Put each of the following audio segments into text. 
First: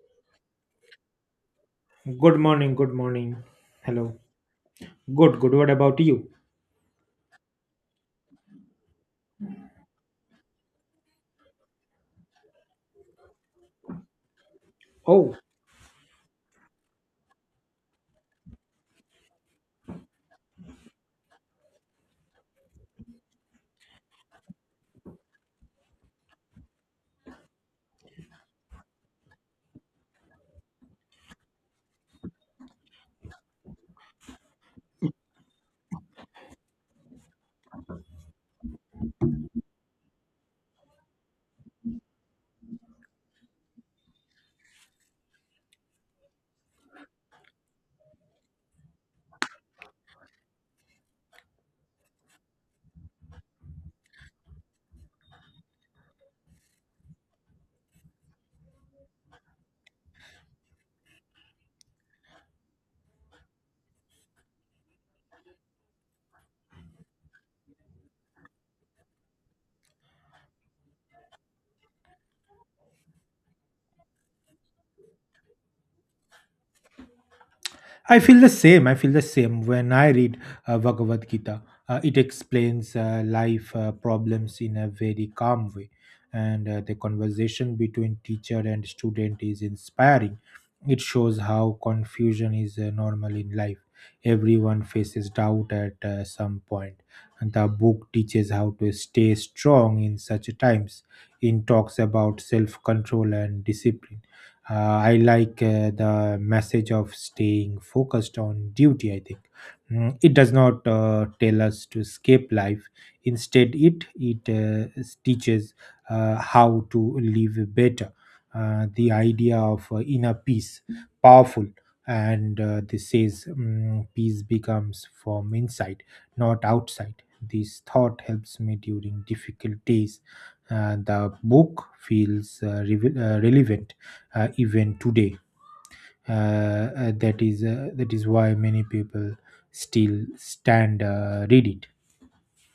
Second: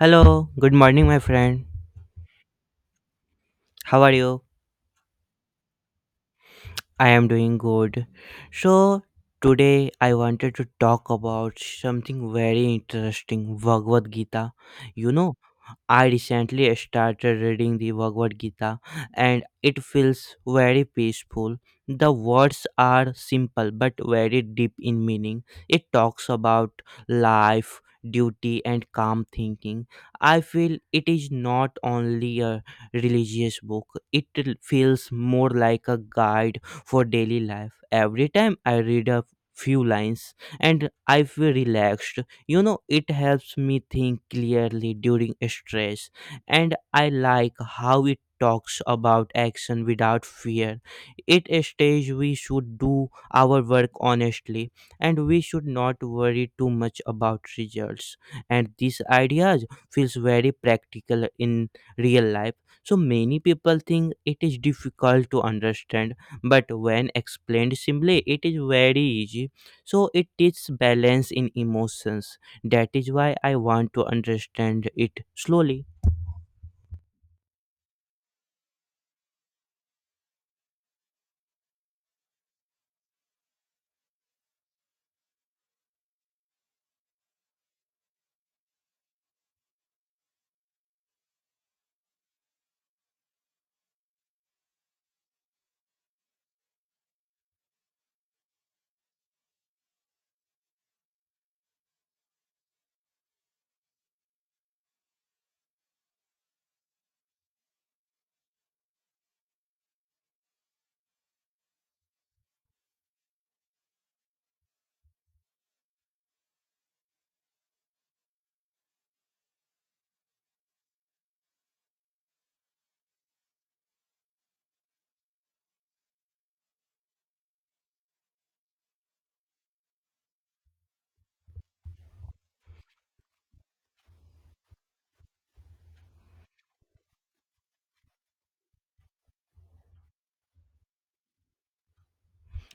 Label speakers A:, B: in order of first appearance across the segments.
A: Hello, good morning, my friend.
B: Good morning, good morning.
A: How are
B: Hello.
A: you?
B: Good, good. What about you?
A: I am doing good. So, today I wanted to talk about something very interesting, Bhagavad Gita. You know,
B: Oh,
A: I recently started reading the Bhagavad Gita and it feels very peaceful. The words are simple but very deep in meaning. It talks about life, duty, and calm thinking. I feel it is not only a religious book, it feels more like a guide for daily life. Every time I read a few lines, and I feel relaxed, it helps me think clearly during stress. And I like how it talks about action without fear. It states we should do our work honestly, and we should not worry too much about results. And these ideas feels very practical in real life. So many people think it is difficult to understand, but when explained simply, it is very easy. So it teaches balance in emotions. That is why I want to understand it slowly.
B: I feel the same. I feel the same when I read Bhagavad Gita. It explains life problems in a very calm way, and the conversation between teacher and student is inspiring. It shows how confusion is normal in life. Everyone faces doubt at some point, and the book teaches how to stay strong in such times. It talks about self control and discipline. uh, I like the message of staying focused on duty, I think. It does not tell us to escape life. Instead, it teaches how to live better. The idea of inner peace, powerful, and this says peace becomes from inside, not outside. This thought helps me during difficult days. The book feels relevant even today. That is why many people still stand read it.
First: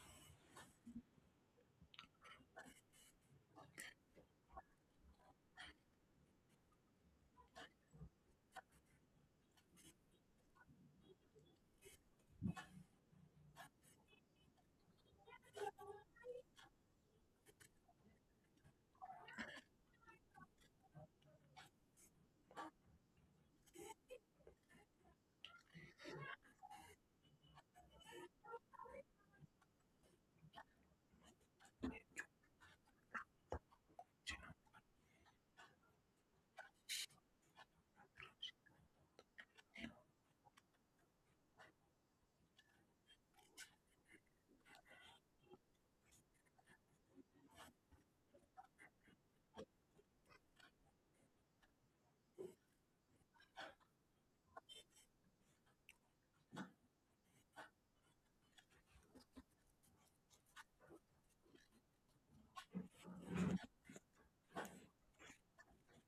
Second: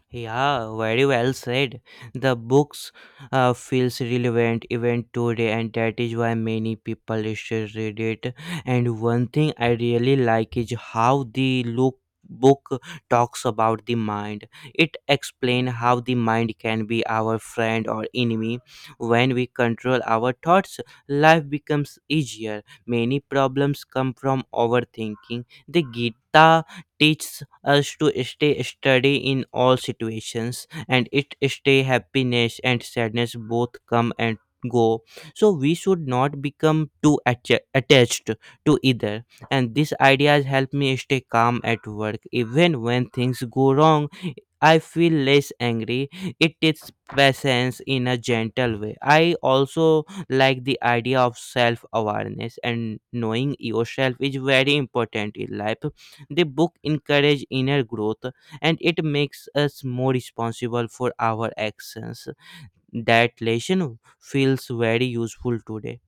A: Yeah, very well said. The books feels relevant even today, and that is why many people still read it. And one thing I really like is how the look book talks about the mind. It explains how the mind can be our friend or enemy. When we control our thoughts, life becomes easier. Many problems come from overthinking. The Gita teaches us to stay steady in all situations, and it stay happiness and sadness both come and go. So we should not become too attached to either. And these ideas help me stay calm at work even when things go wrong. I feel less angry. It takes patience in a gentle way. I also like the idea of self awareness, and knowing yourself is very important in life. The book encourages inner growth, and it makes us more responsible for our actions. That lesson feels very useful today.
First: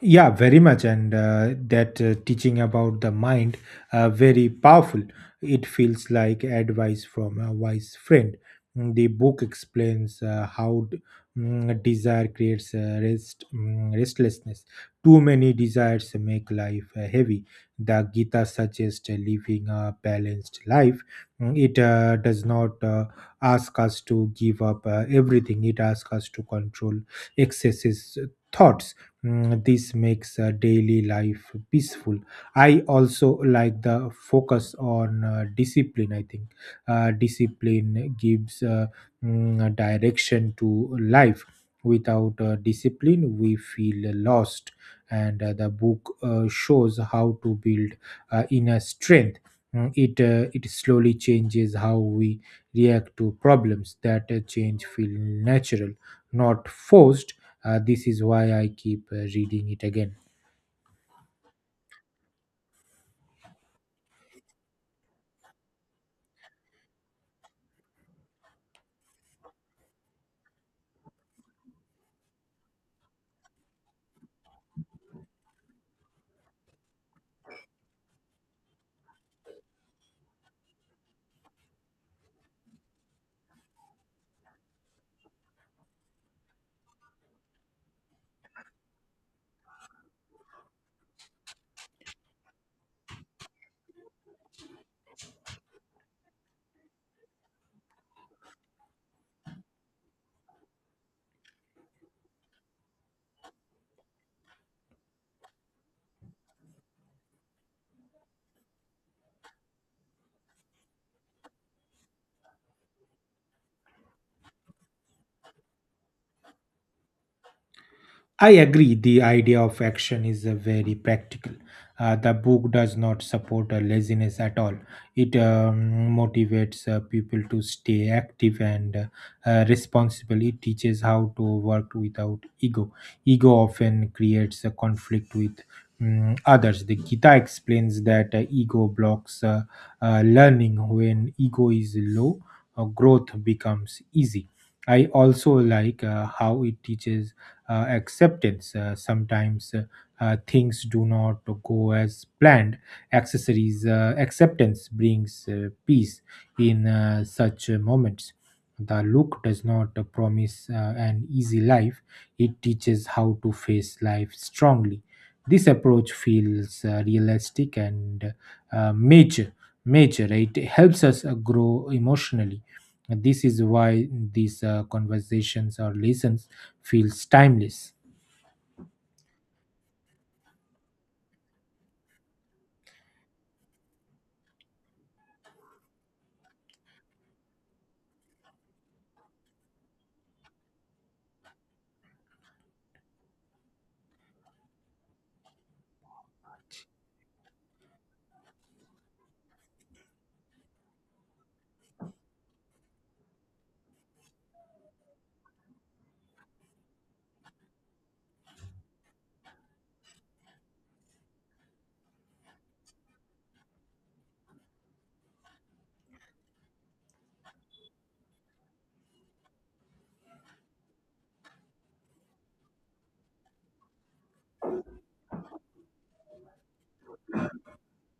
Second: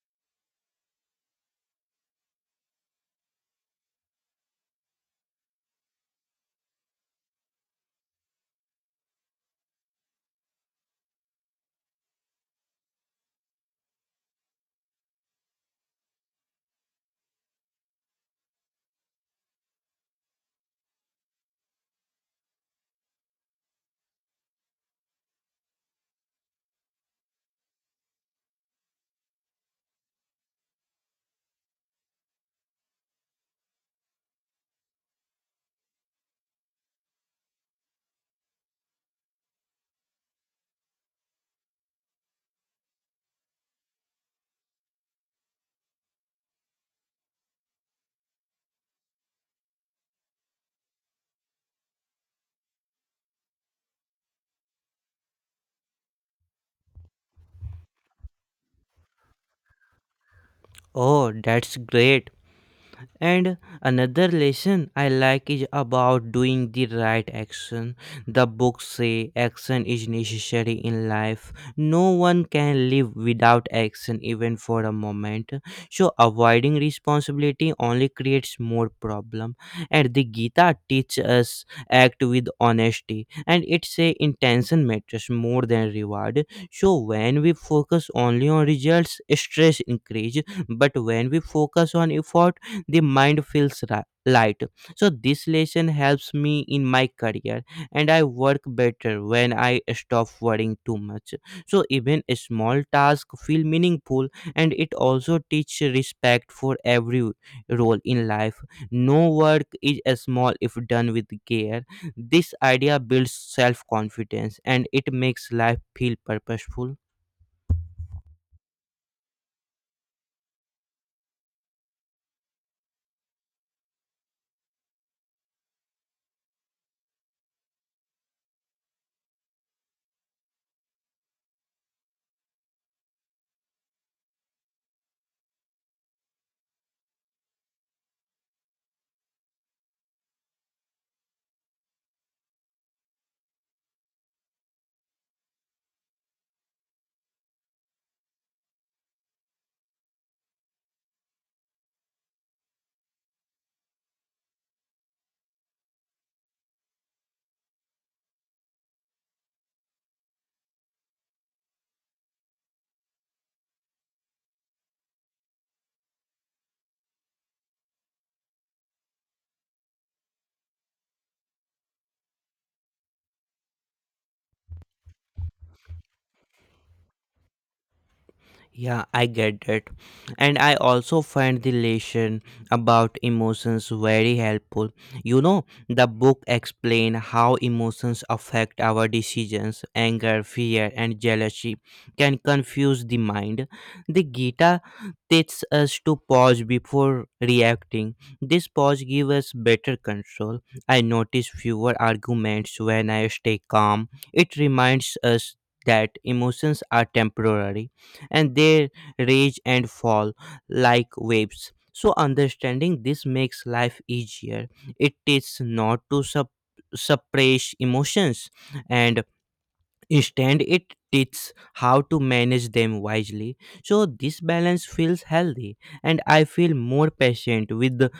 B: Yeah, very much. And that teaching about the mind, very powerful. It feels like advice from a wise friend. The book explains how desire creates restlessness. Too many desires make life heavy. The Gita suggests living a balanced life. It does not ask us to give up everything. It asks us to control excesses, thoughts. This makes daily life peaceful. I also like the focus on discipline, I think. Discipline gives a direction to life. Without discipline we feel lost, and the book shows how to build inner strength. It slowly changes how we react to problems. That change feel natural, not forced. This is why I keep reading it again.
A: Oh, that's great. And another lesson I like is about doing the right action. The books say action is necessary in life. No one can live without action even for a moment. So avoiding responsibility only creates more problem. And the Gita teaches us act with honesty, and it say intention matters more than reward. So when we focus only on results, stress increase. But when we focus on effort, the mind feels light. So this lesson helps me in my career, and I work better when I stop worrying too much. So even a small task feel meaningful, and it also teach respect for every role in life. No work is as small if done with care. This idea builds self confidence, and it makes life feel purposeful.
B: I agree. The idea of action is very practical. The book does not support laziness at all. It motivates people to stay active and responsible. It teaches how to work without ego. Ego often creates a conflict with others. The Gita explains that ego blocks learning. When ego is low, growth becomes easy. I also like how it teaches acceptance. Sometimes things do not go as planned. Accessories acceptance brings peace in such moments. The look does not promise an easy life. It teaches how to face life strongly. This approach feels realistic and major. Major, right? It helps us grow emotionally. This is why these conversations or lessons feels timeless.
A: Yeah, I get that. And I also find the lesson about emotions very helpful. You know, the book explain how emotions affect our decisions. Anger, fear, and jealousy can confuse the mind. The Gita teaches us to pause before reacting. This pause gives us better control. I notice fewer arguments when I stay calm. It reminds us that emotions are temporary and they rage and fall like waves. So, understanding this makes life easier. It teaches not to suppress emotions, and instead, it teaches how to manage them wisely. So, this balance feels healthy, and I feel more patient with the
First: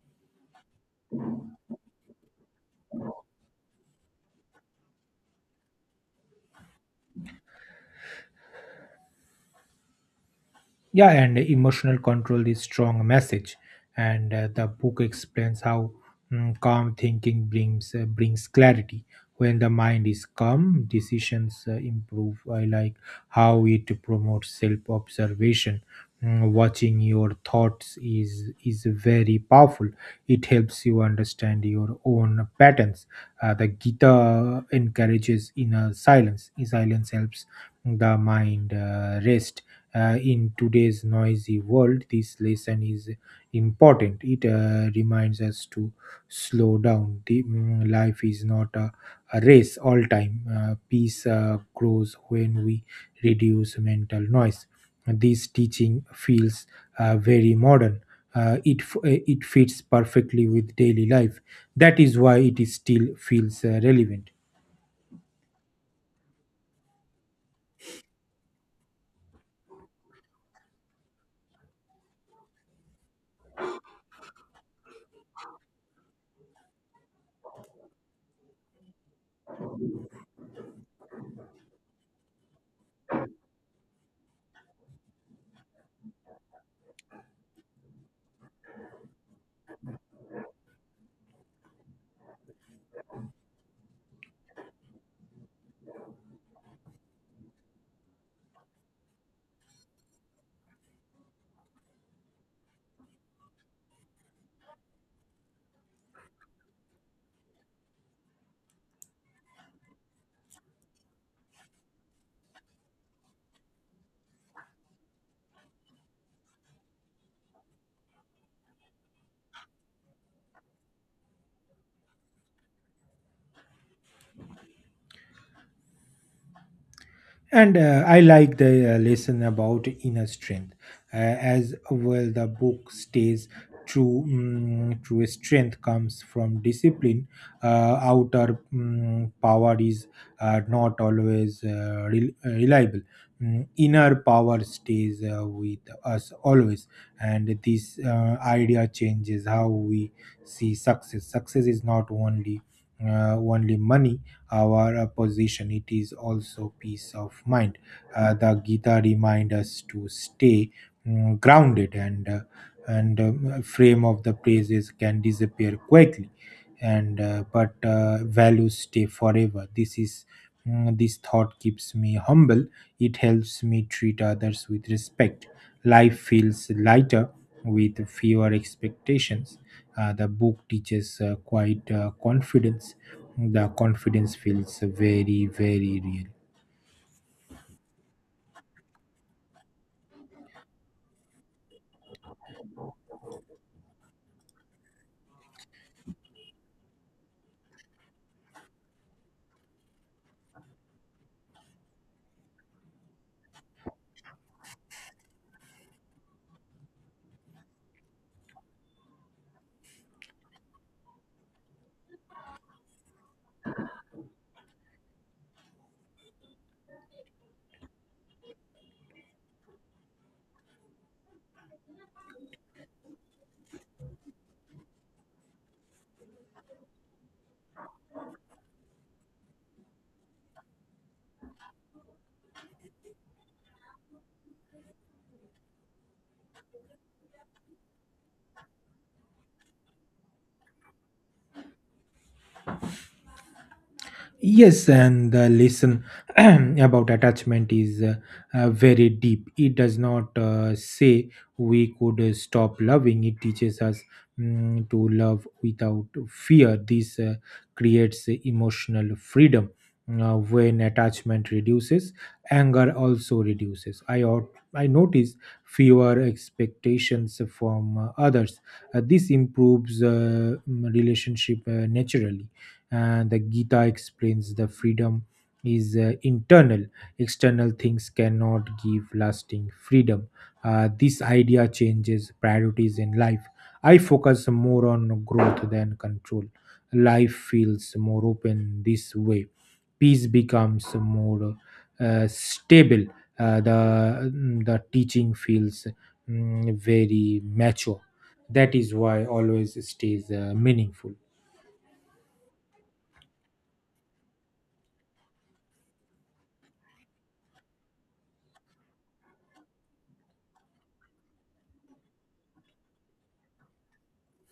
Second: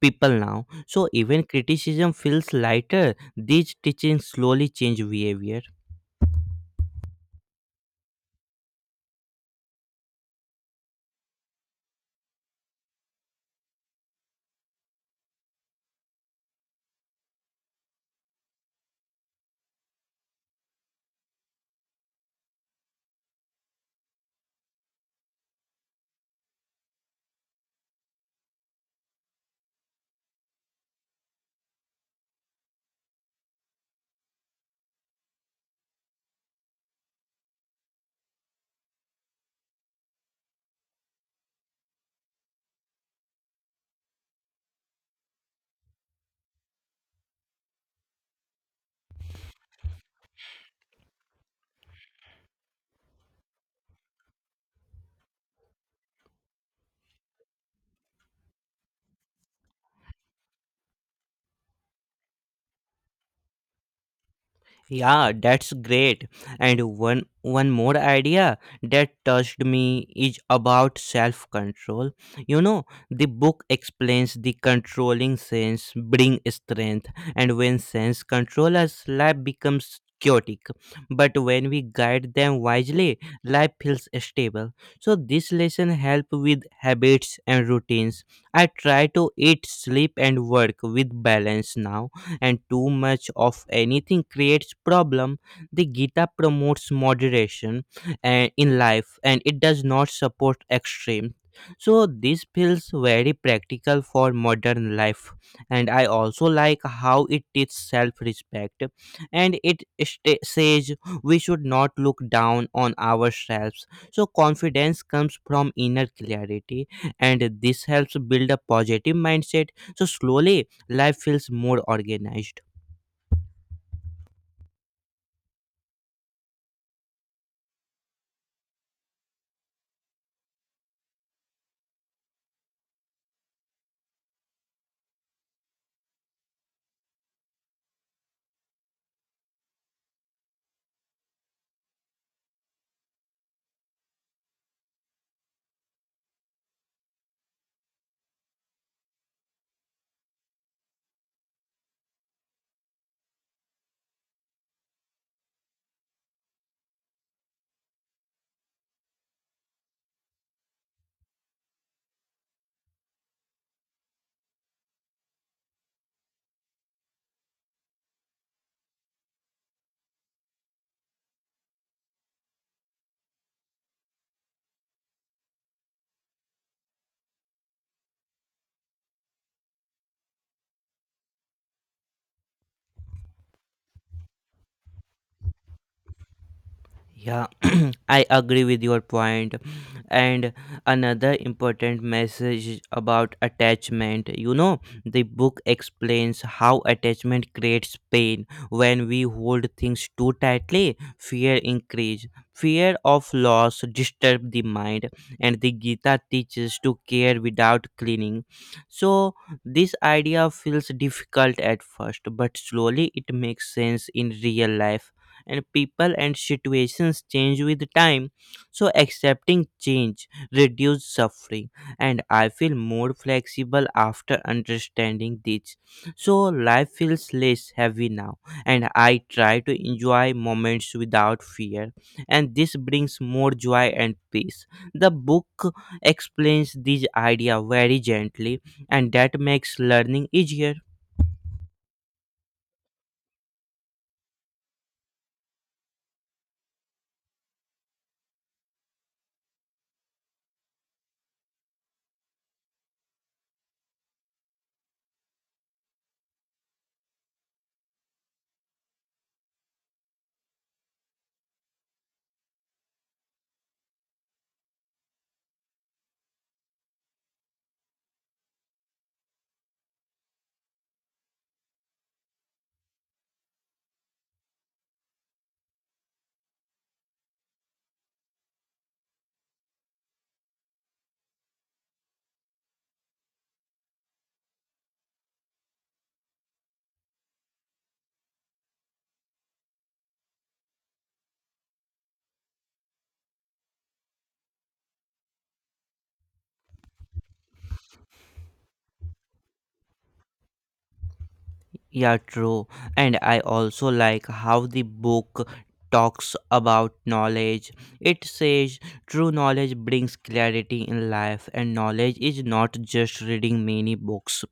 A: people now. So, even criticism feels lighter. These teachings slowly change behavior.
B: Yeah, and emotional control is strong message, and the book explains how calm thinking brings clarity. When the mind is calm, decisions improve. I like how it promotes self observation. Watching your thoughts is very powerful. It helps you understand your own patterns. The Gita encourages inner silence. Silence helps the mind rest. In today's noisy world, this lesson is important. It reminds us to slow down. Life is not a race all time. Peace grows when we reduce mental noise. This teaching feels very modern. It fits perfectly with daily life. That is why it is still feels relevant.
A: Yeah, that's great. And one more idea that touched me is about self-control. You know, the book explains the controlling sense bring strength, and when sense controllers, life becomes chaotic. But when we guide them wisely, life feels stable. So this lesson help with habits and routines. I try to eat, sleep, and work with balance now, and too much of anything creates problem. The Gita promotes moderation and in life, and it does not support extreme. So this feels very practical for modern life. And I also like how it teaches self-respect, and it sta says we should not look down on ourselves. So confidence comes from inner clarity, and this helps build a positive mindset. So slowly life feels more organized.
B: And I like the lesson about inner strength, as well. The book stays true. True strength comes from discipline. Outer power is not always reliable. Inner power stays with us always, and this idea changes how we see success. Success is not only money; our position. It is also peace of mind. The Gita remind us to stay grounded, and frame of the praises can disappear quickly, and but values stay forever. This is. This thought keeps me humble. It helps me treat others with respect. Life feels lighter with fewer expectations. The book teaches quite confidence. The confidence feels very, very real.
A: Yeah, I agree with your point. And another important message is about attachment. You know, the book explains how attachment creates pain. When we hold things too tightly, fear increase. Fear of loss disturb the mind, and the Gita teaches to care without clinging. So this idea feels difficult at first, but slowly it makes sense in real life. And people and situations change with time, so accepting change reduces suffering. And I feel more flexible after understanding this. So life feels less heavy now, and I try to enjoy moments without fear. And this brings more joy and peace. The book explains this idea very gently, and that makes learning easier.
B: Yes, and the lesson about attachment is very deep. It does not say we could stop loving, it teaches us to love without fear. This creates emotional freedom. When attachment reduces, anger also reduces. I notice fewer expectations from others. This improves relationship naturally, and the Gita explains the freedom is internal. External things cannot give lasting freedom. This idea changes priorities in life. I focus more on growth than control. Life feels more open this way. Peace becomes more stable. The teaching feels very mature. That is why always stays meaningful.
A: Yeah, true. And I also like how the book talks about knowledge. It says true knowledge brings clarity in life, and knowledge is not just reading many books,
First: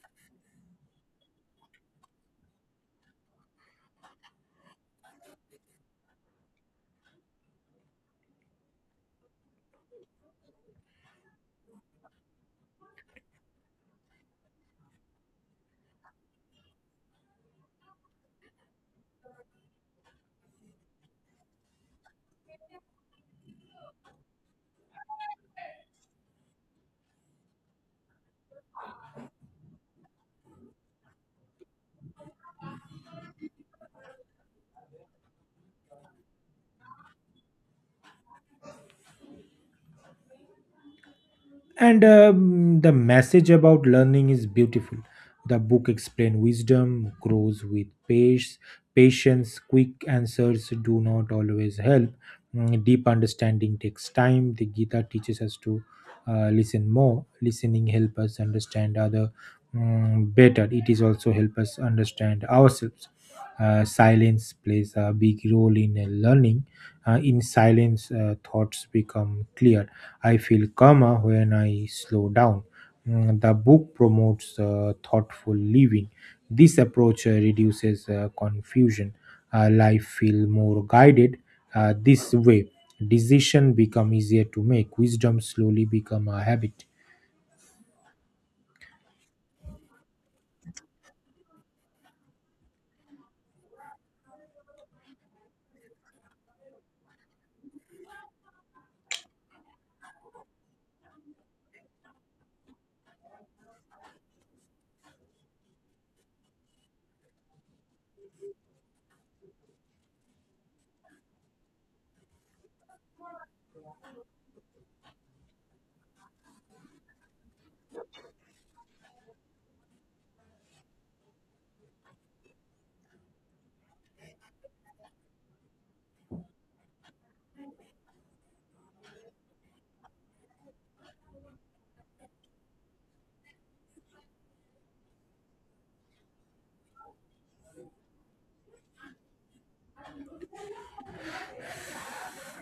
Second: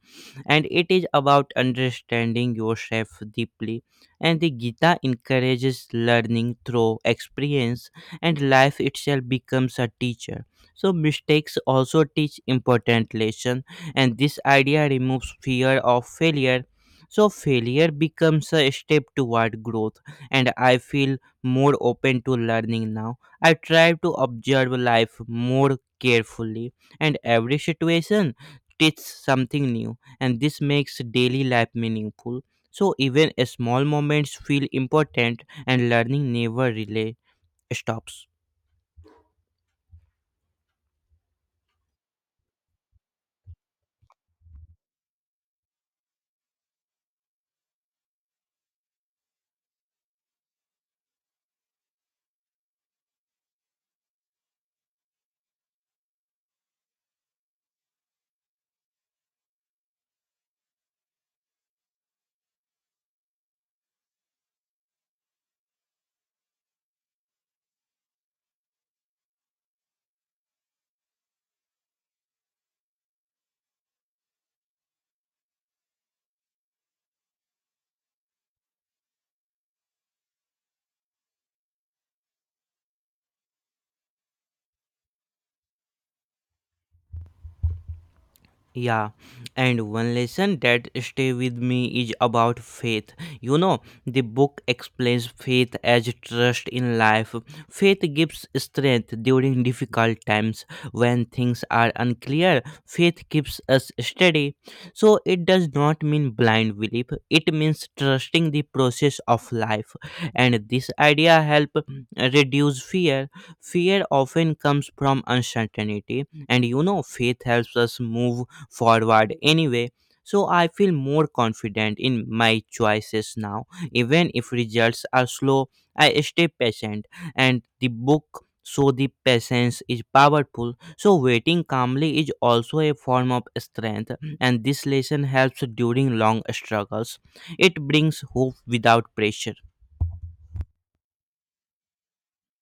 A: and it is about understanding yourself deeply. And the Gita encourages learning through experience, and life itself becomes a teacher. So, mistakes also teach important lesson, and this idea removes fear of failure. So failure becomes a step toward growth, and I feel more open to learning now. I try to observe life more carefully, and every situation teaches something new, and this makes daily life meaningful. So even small moments feel important, and learning never really stops.
B: And The message about learning is beautiful. The book explains wisdom grows with pace, patience. Quick answers do not always help. Deep understanding takes time. The Gita teaches us to listen more. Listening help us understand other better. It is also help us understand ourselves. Silence plays a big role in learning. In silence, thoughts become clear. I feel calmer when I slow down. The book promotes thoughtful living. This approach reduces confusion. Life feel more guided this way. Decision become easier to make. Wisdom slowly become a habit.
A: Yeah, and one lesson that stay with me is about faith. You know, the book explains faith as trust in life. Faith gives strength during difficult times when things are unclear. Faith keeps us steady. So it does not mean blind belief. It means trusting the process of life. And this idea help reduce fear. Fear often comes from uncertainty, and you know, faith helps us move forward anyway. So I feel more confident in my choices now. Even if results are slow, I stay patient. And the book, so the patience is powerful. So waiting calmly is also a form of strength, and this lesson helps during long struggles. It brings hope without pressure.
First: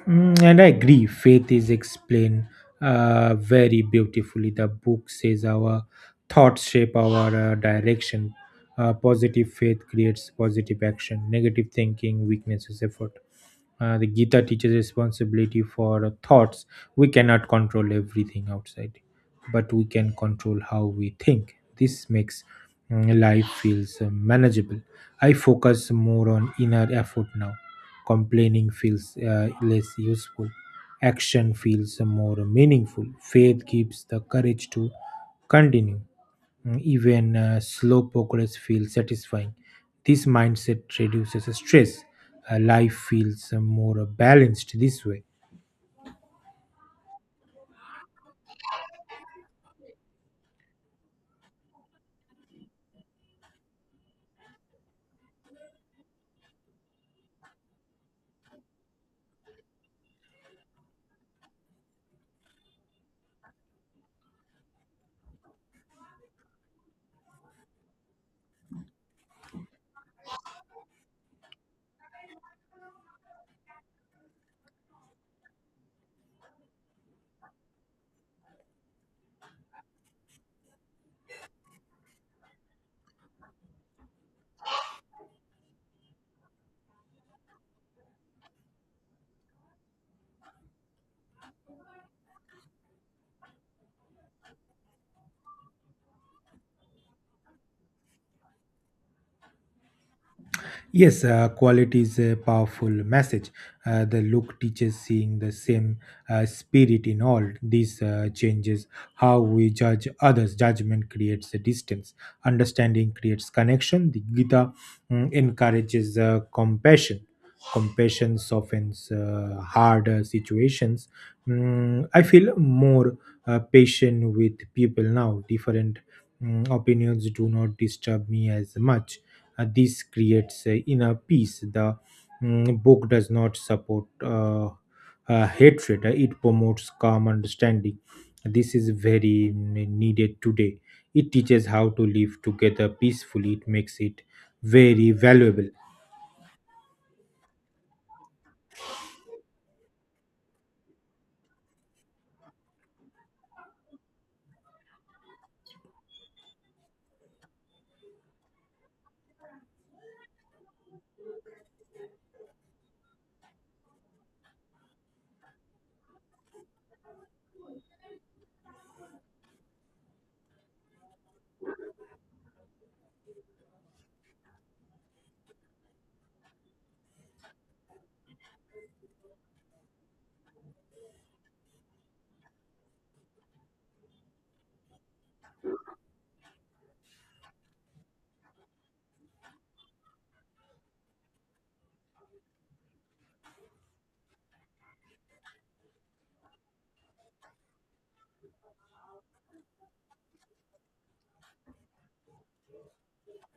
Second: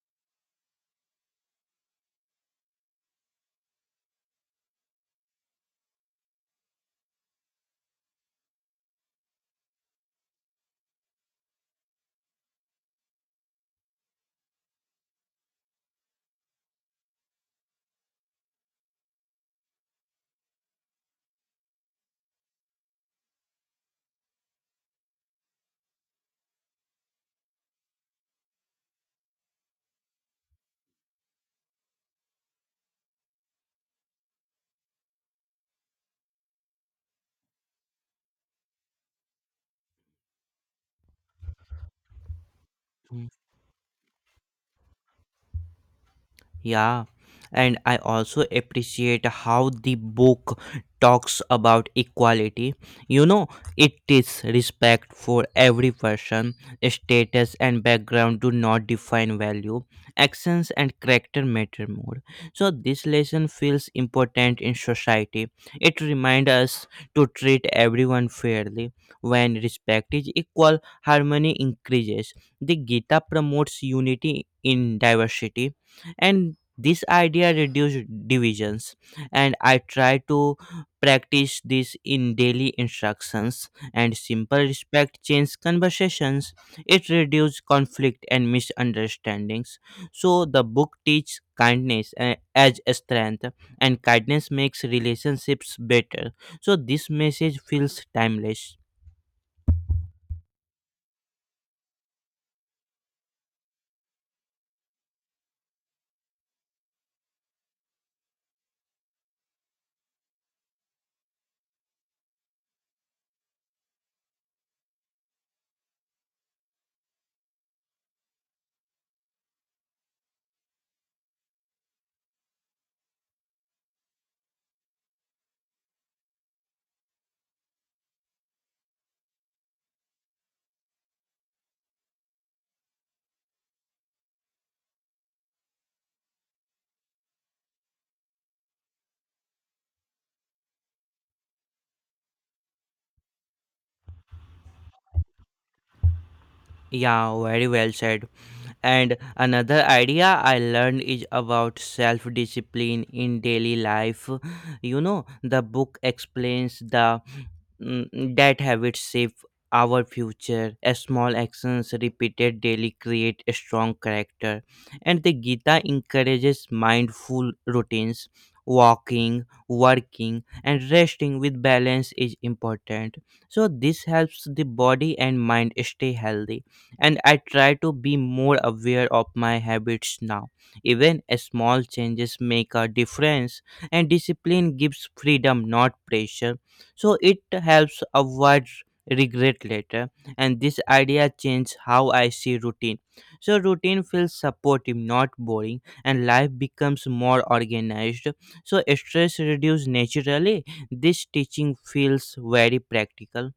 B: And I agree, faith is explained very beautifully. The book says our thoughts shape our direction. Positive faith creates positive action, negative thinking weaknesses effort. The Gita teaches responsibility for thoughts. We cannot control everything outside, but we can control how we think. This makes life feels manageable. I focus more on inner effort now. Complaining feels less useful. Action feels more meaningful. Faith gives the courage to continue. Even slow progress feels satisfying. This mindset reduces stress. Life feels more balanced this way.
A: Yeah, and I also appreciate how the book talks about equality. You know, it is respect for every person, status and background do not define value, actions and character matter more. So, this lesson feels important in society. It reminds us to treat everyone fairly. When respect is equal, harmony increases. The Gita promotes unity in diversity, and this idea reduced divisions. And I try to practice this in daily instructions, and simple respect change conversations. It reduces conflict and misunderstandings. So the book teaches kindness as a strength, and kindness makes relationships better. So this message feels timeless.
B: Yes, quality is a powerful message. The look teaches seeing the same spirit in all. This changes how we judge others. Judgment creates a distance, understanding creates connection. The Gita encourages compassion. Compassion softens harder situations. I feel more patient with people now. Different opinions do not disturb me as much. This creates inner peace. The mm, book does not support hatred. It promotes calm understanding. This is very needed today. It teaches how to live together peacefully, it makes it very valuable.
A: Yeah, very well said. And another idea I learned is about self discipline in daily life. You know, the book explains the that habits shape our future. As small actions repeated daily create a strong character. And the Gita encourages mindful routines. Walking, working, and resting with balance is important. So, this helps the body and mind stay healthy, and I try to be more aware of my habits now. Even small changes make a difference, and discipline gives freedom, not pressure. So it helps avoid regret later, and this idea changed how I see routine. So routine feels supportive, not boring, and life becomes more organized. So stress reduces naturally. This teaching feels very practical.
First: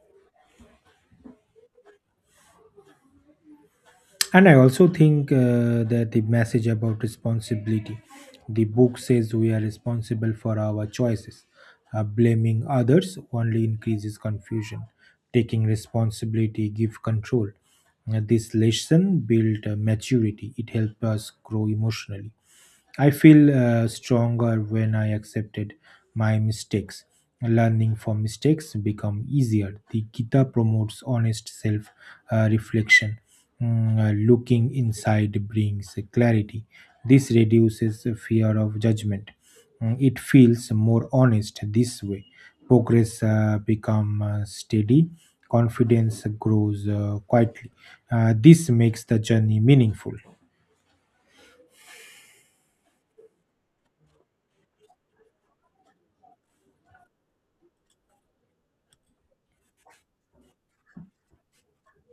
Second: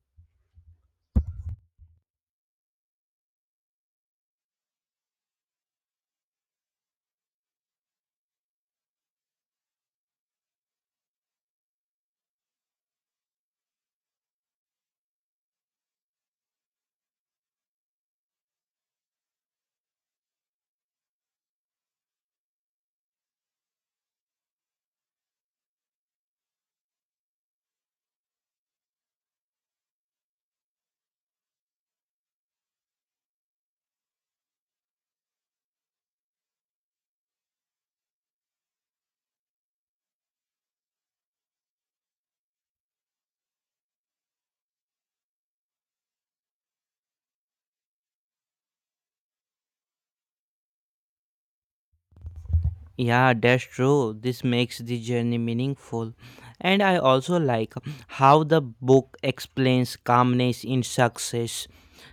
B: And I also think that the message about responsibility, the book says we are responsible for our choices. Blaming others only increases confusion. Taking responsibility gives control. This lesson built maturity. It helps us grow emotionally. I feel stronger when I accepted my mistakes. Learning from mistakes become easier. The Gita promotes honest self reflection. Looking inside brings clarity. This reduces fear of judgment. It feels more honest this way. Progress become steady. Confidence grows quietly. This makes the journey meaningful.
A: Yeah, that's true. This makes the journey meaningful. And I also like how the book explains calmness in success.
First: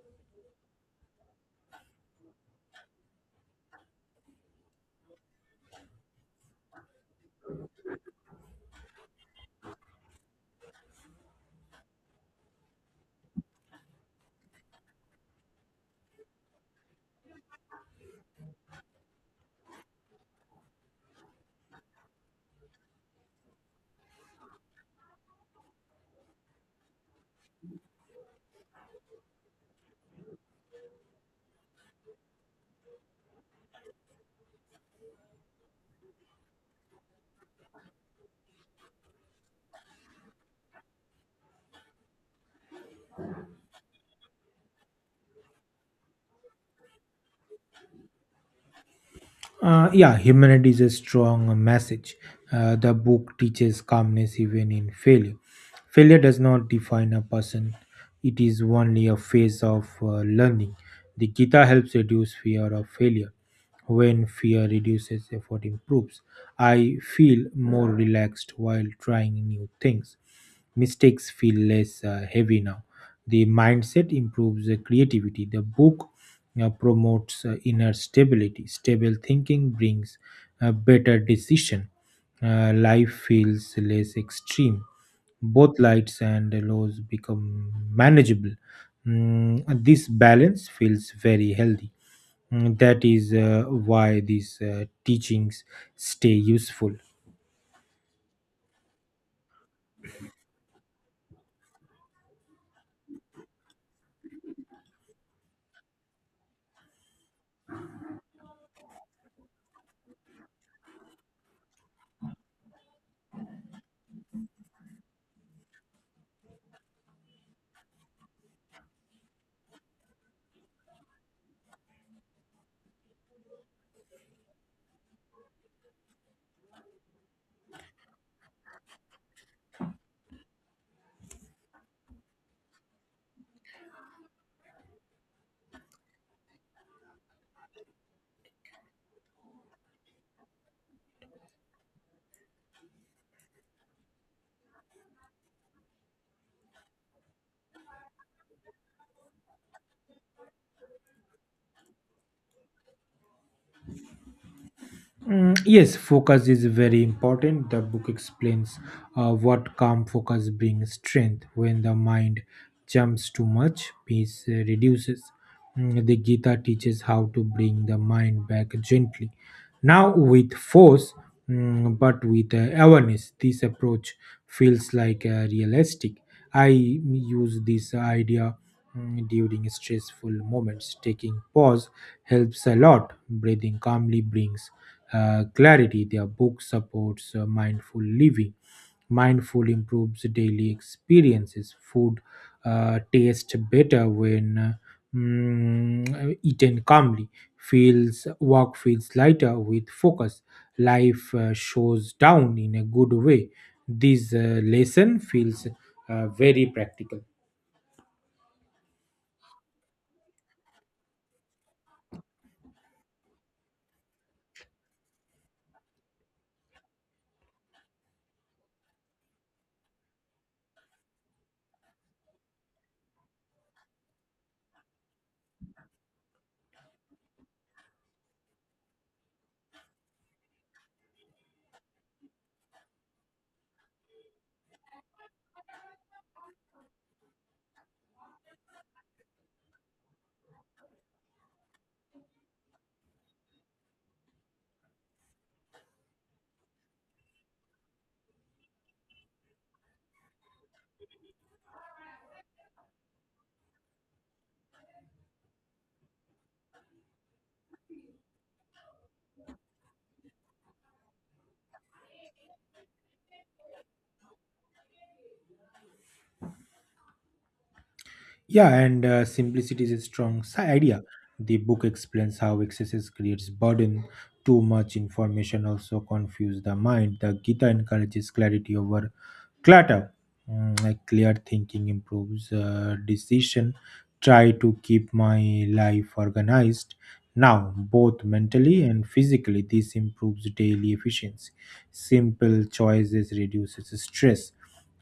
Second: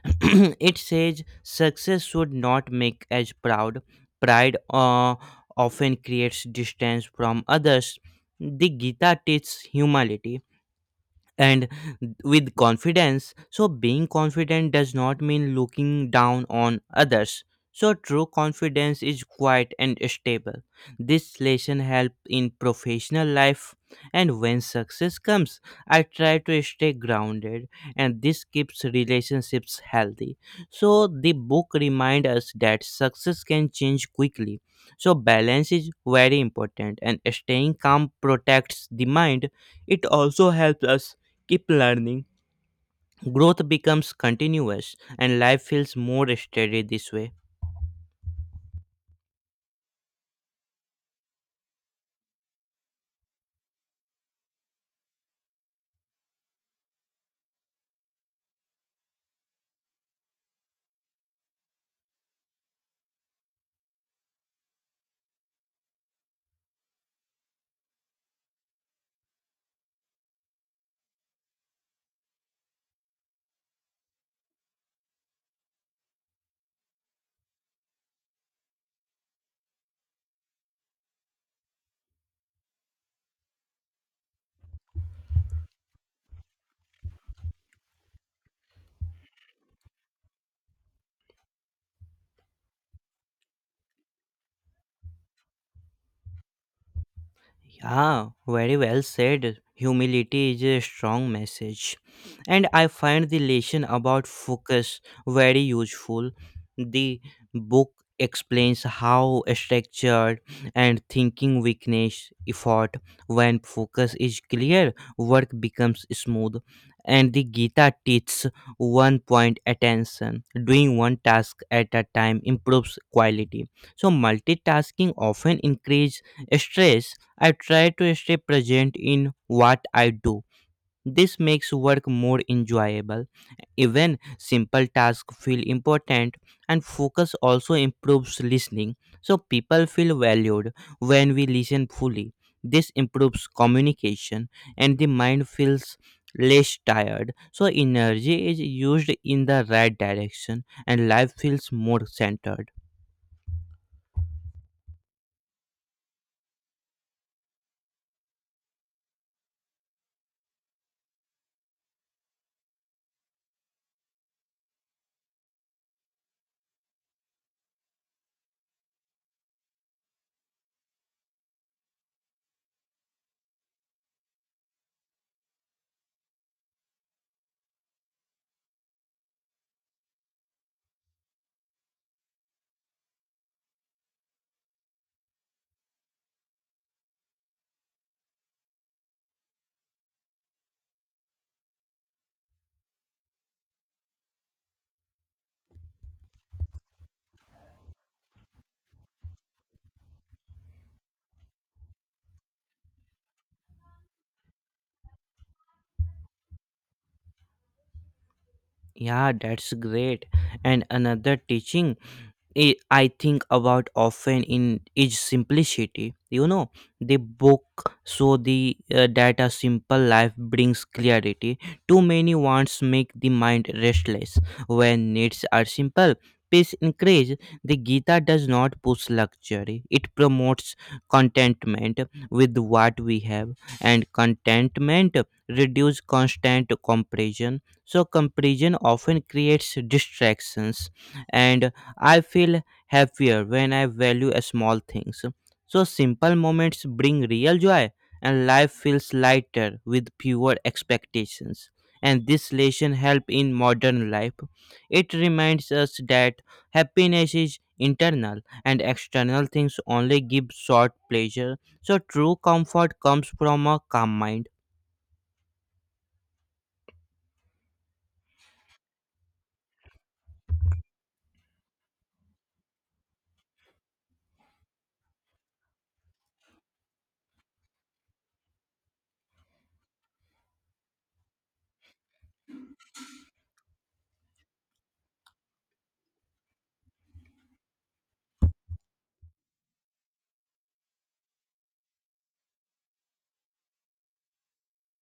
A: It says success should not make us proud. Pride often creates distance from others. The Gita teaches humility and with confidence. So, being confident does not mean looking down on others. So, true confidence is quiet and stable. This lesson help in professional life, and when success comes, I try to stay grounded, and this keeps relationships healthy. So, the book remind us that success can change quickly. So, balance is very important, and staying calm protects the mind. It also helps us keep learning. Growth becomes continuous, and life feels more steady this way.
B: Yeah, humanity is a strong message. The book teaches calmness even in failure. Failure does not define a person, it is only a phase of learning. The Gita helps reduce fear of failure. When fear reduces, effort improves. I feel more relaxed while trying new things. Mistakes feel less heavy now. The mindset improves the creativity. The book promotes inner stability. Stable thinking brings a better decision. Life feels less extreme. Both lights and lows become manageable. This balance feels very healthy. That is why these teachings stay useful.
A: Yeah, very well said. Humility is a strong message. And I find the lesson about focus very useful. The book explains how structured and thinking weakness effort. When focus is clear, work becomes smooth. And the Gita teaches one point attention. Doing one task at a time improves quality. So multitasking often increases stress. I try to stay present in what I do. This makes work more enjoyable. Even simple tasks feel important, and focus also improves listening. So, people feel valued when we listen fully. This improves communication, and the mind feels less tired. So, energy is used in the right direction, and life feels more centered.
B: Yes, focus is very important. The book explains what calm focus brings strength. When the mind jumps too much, peace reduces. The Gita teaches how to bring the mind back gently, now with force, but with awareness. This approach feels like realistic. I use this idea during stressful moments. Taking pause helps a lot. Breathing calmly brings clarity. Their book supports mindful living. Mindful improves daily experiences. Food tastes better when eaten calmly. Feels work feels lighter with focus. Life shows down in a good way. This lesson feels very practical.
A: Yeah, that's great. And another teaching I think about often in its simplicity. You know, the book so the that a simple life brings clarity. Too many wants make the mind restless. When needs are simple, peace increase. The Gita does not push luxury. It promotes contentment with what we have, and contentment reduces constant comparison. So comparison often creates distractions, and I feel happier when I value a small things. So simple moments bring real joy and life feels lighter with fewer expectations. And this lesson help in modern life. It reminds us that happiness is internal and external things only give short pleasure. So true comfort comes from a calm mind.
B: Yeah, and simplicity is a strong idea. The book explains how excesses creates burden. Too much information also confuses the mind. The Gita encourages clarity over clutter. Like clear thinking improves decision. Try to keep my life organized now, both mentally and physically. This improves daily efficiency. Simple choices reduces stress.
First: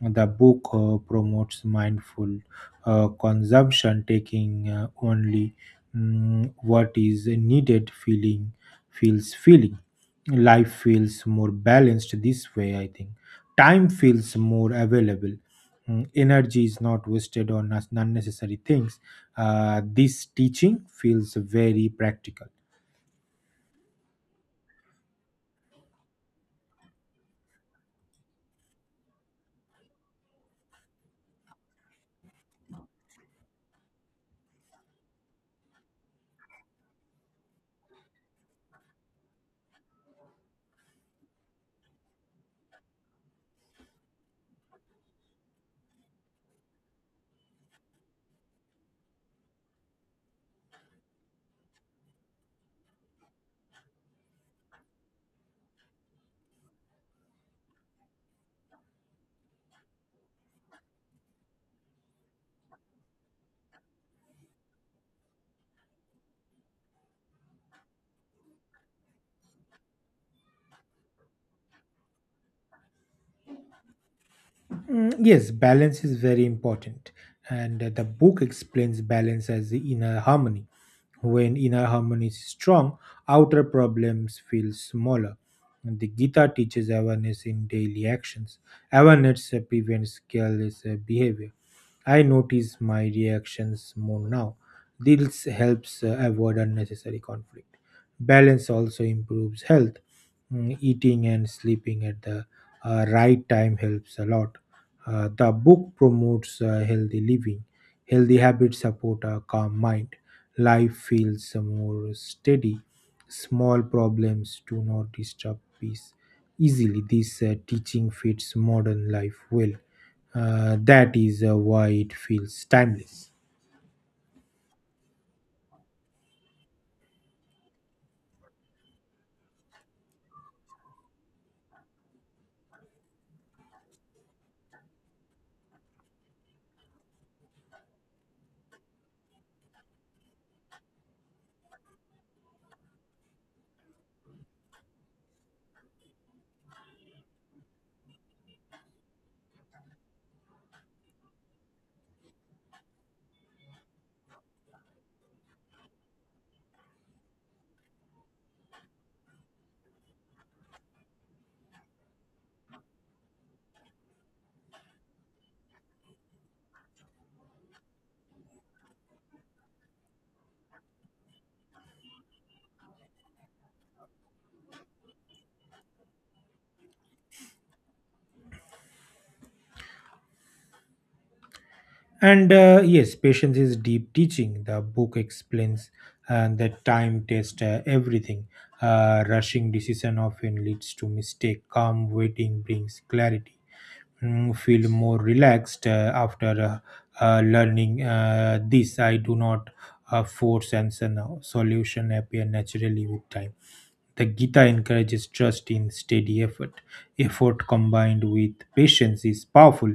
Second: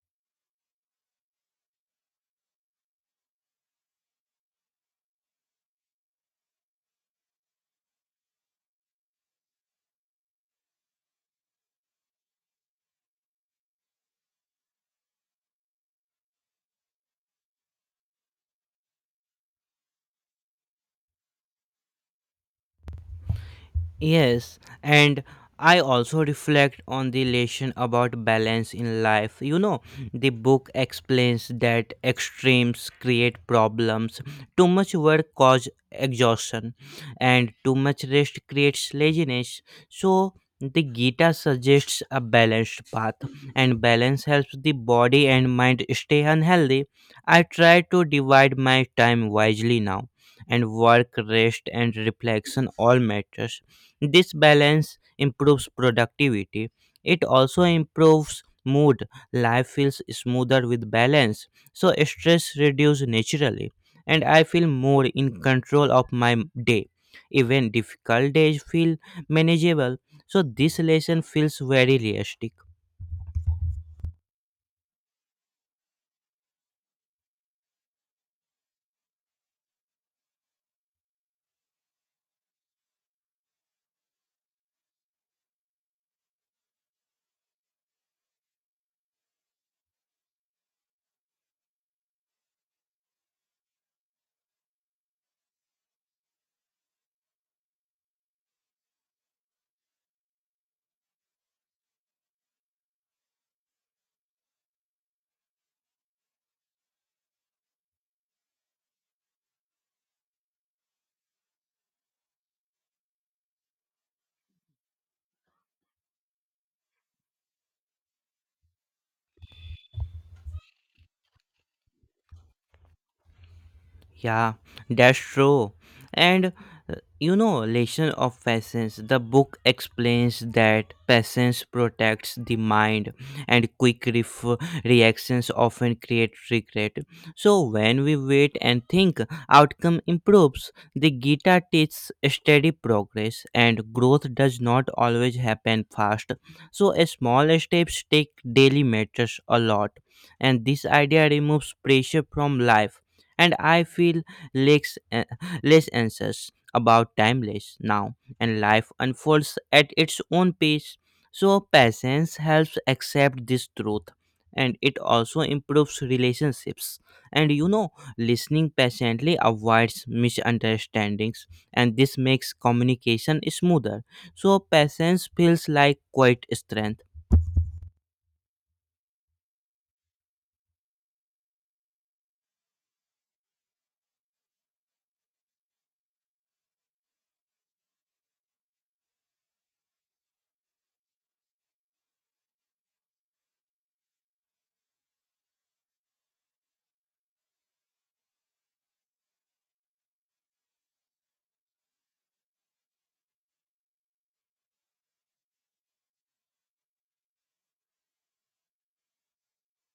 B: The book promotes mindful consumption, taking only what is needed. Feeling feels feeling. Life feels more balanced this way. I think time feels more available. Energy is not wasted on unnecessary things. This teaching feels very practical.
A: Yes, and I also reflect on the lesson about balance in life. You know, the book explains that extremes create problems. Too much work causes exhaustion, and too much rest creates laziness. So, the Gita suggests a balanced path, and balance helps the body and mind stay unhealthy. I try to divide my time wisely now, and work, rest, and reflection all matters this balance improves productivity. It also improves mood. Life feels smoother with balance. So stress reduces naturally and I feel more in control of my day. Even difficult days feel manageable. So this lesson feels very realistic.
B: Yes, balance is very important. And the book explains balance as the inner harmony. When inner harmony is strong, outer problems feel smaller. And the Gita teaches awareness in daily actions. Awareness prevents careless behavior. I notice my reactions more now. This helps avoid unnecessary conflict. Balance also improves health. Eating and sleeping at the right time helps a lot. The book promotes healthy living. Healthy habits support a calm mind. Life feels more steady. Small problems do not disturb peace easily. This teaching fits modern life well. That is why it feels timeless.
A: Yeah, that's true. And you know, lesson of patience. The book explains that patience protects the mind, and reactions often create regret. So when we wait and think, outcome improves. The Gita teaches steady progress, and growth does not always happen fast. So a small steps take daily matters a lot, and this idea removes pressure from life and I feel less, eh, less anxious about timeless now, and life unfolds at its own pace. So, patience helps accept this truth, and it also improves relationships. And you know, listening patiently avoids misunderstandings, and this makes communication smoother. So, patience feels like quite strength.
B: And yes, patience is deep teaching. The book explains that time tests everything. Rushing decision often leads to mistake. Calm waiting brings clarity. Feel more relaxed after learning this. I do not force answer now. Solution appear naturally with time. The Gita encourages trust in steady effort. Effort combined with patience is powerful,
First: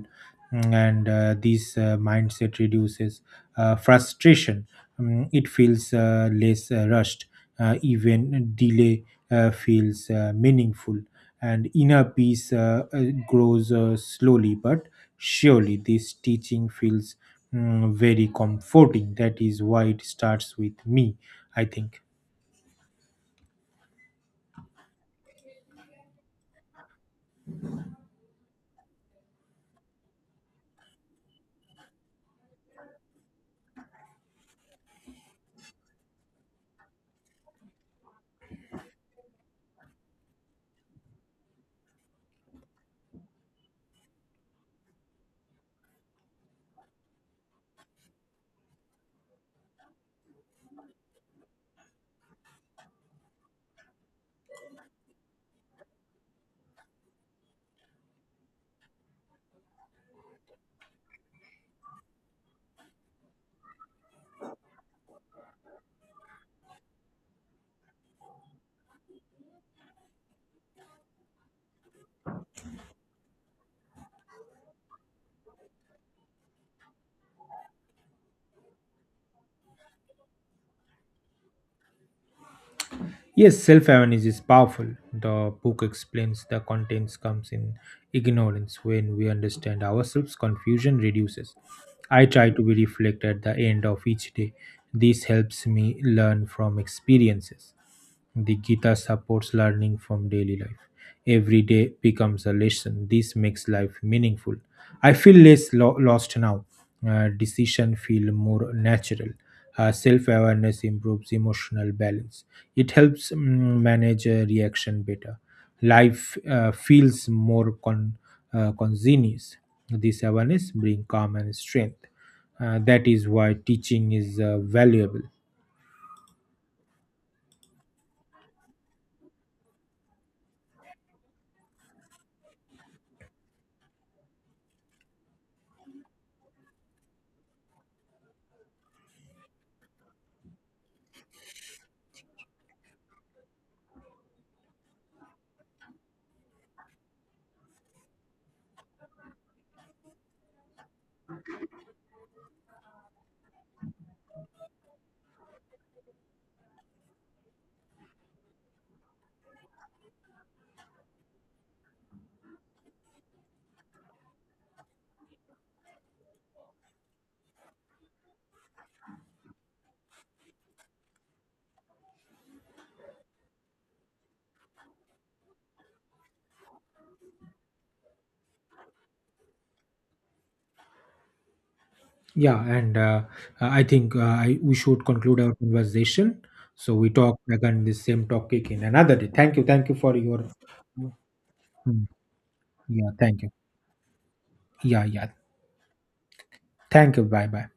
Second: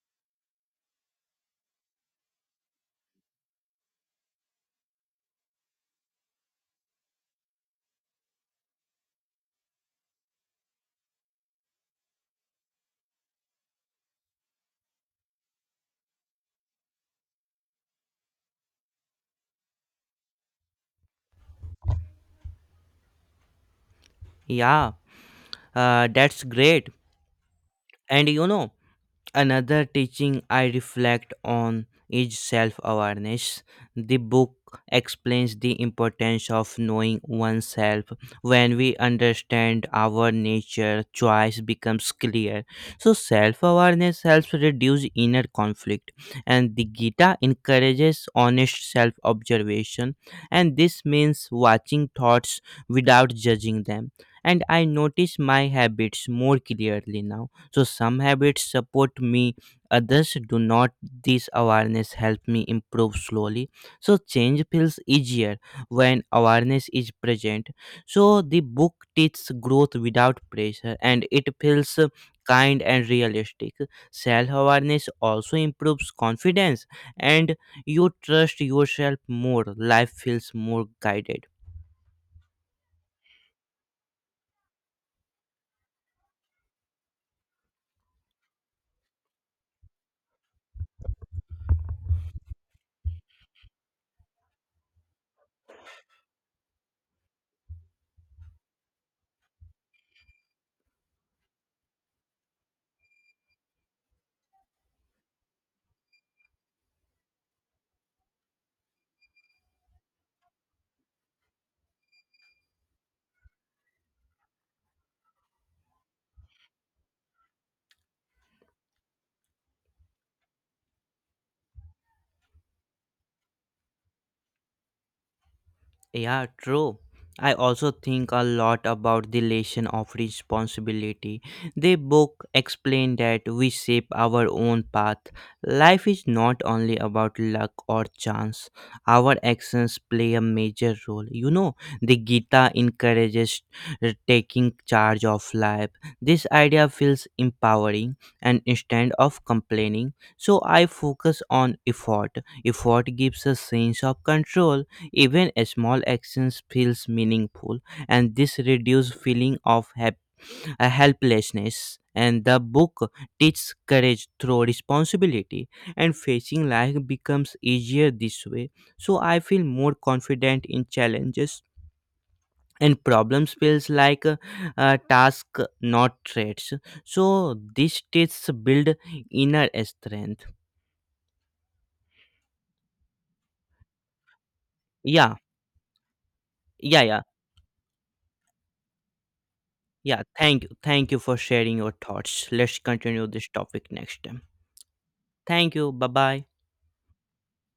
B: and this mindset reduces frustration. It feels less rushed. Even delay feels meaningful, and inner peace grows slowly but surely. This teaching feels very comforting. That is why it starts with me, I think.
A: Yeah, that's great. And you know, another teaching I reflect on is self awareness. The book explains the importance of knowing oneself. When we understand our nature, choice becomes clear. So, self awareness helps reduce inner conflict, and the Gita encourages honest self observation, and this means watching thoughts without judging them. And I notice my habits more clearly now so some habits support me, others do not. This awareness help me improve slowly. So change feels easier when awareness is present. So the book teaches growth without pressure and it feels kind and realistic. Self awareness also improves confidence and you trust yourself more. Life feels more guided.
B: Yes, self awareness is powerful. The book explains the contents comes in ignorance. When we understand ourselves, confusion reduces. I try to be reflect at the end of each day. This helps me learn from experiences. The Gita supports learning from daily life. Every day becomes a lesson. This makes life meaningful. I feel less lost now. Decision feel more natural. Self-awareness improves emotional balance. It helps manage a reaction better. Life feels more congenious. This awareness bring calm and strength. That is why teaching is valuable.
A: Yeah, true. I also think a lot about the lesson of responsibility. The book explained that we shape our own path. Life is not only about luck or chance. Our actions play a major role. You know, the Gita encourages taking charge of life. This idea feels empowering and instead of complaining. So I focus on effort. Effort gives a sense of control even a small actions feels meaningful, and this reduces helplessness. And the book teaches courage through responsibility, and facing life becomes easier this way. So I feel more confident in challenges and problems feels like a task, not threats. So this tests build inner strength.
B: Yeah, and I think I, we should
A: Yeah,
B: conclude our conversation. So
A: yeah,
B: we
A: yeah.
B: talk again the same topic in another day. Thank you for
A: Yeah,
B: your.
A: thank you. Thank you for sharing your
B: Hmm.
A: thoughts. Let's
B: Yeah,
A: continue
B: thank
A: this
B: you.
A: topic next time.
B: Yeah, yeah.
A: Thank you. Bye bye.
B: Thank you. Bye, bye.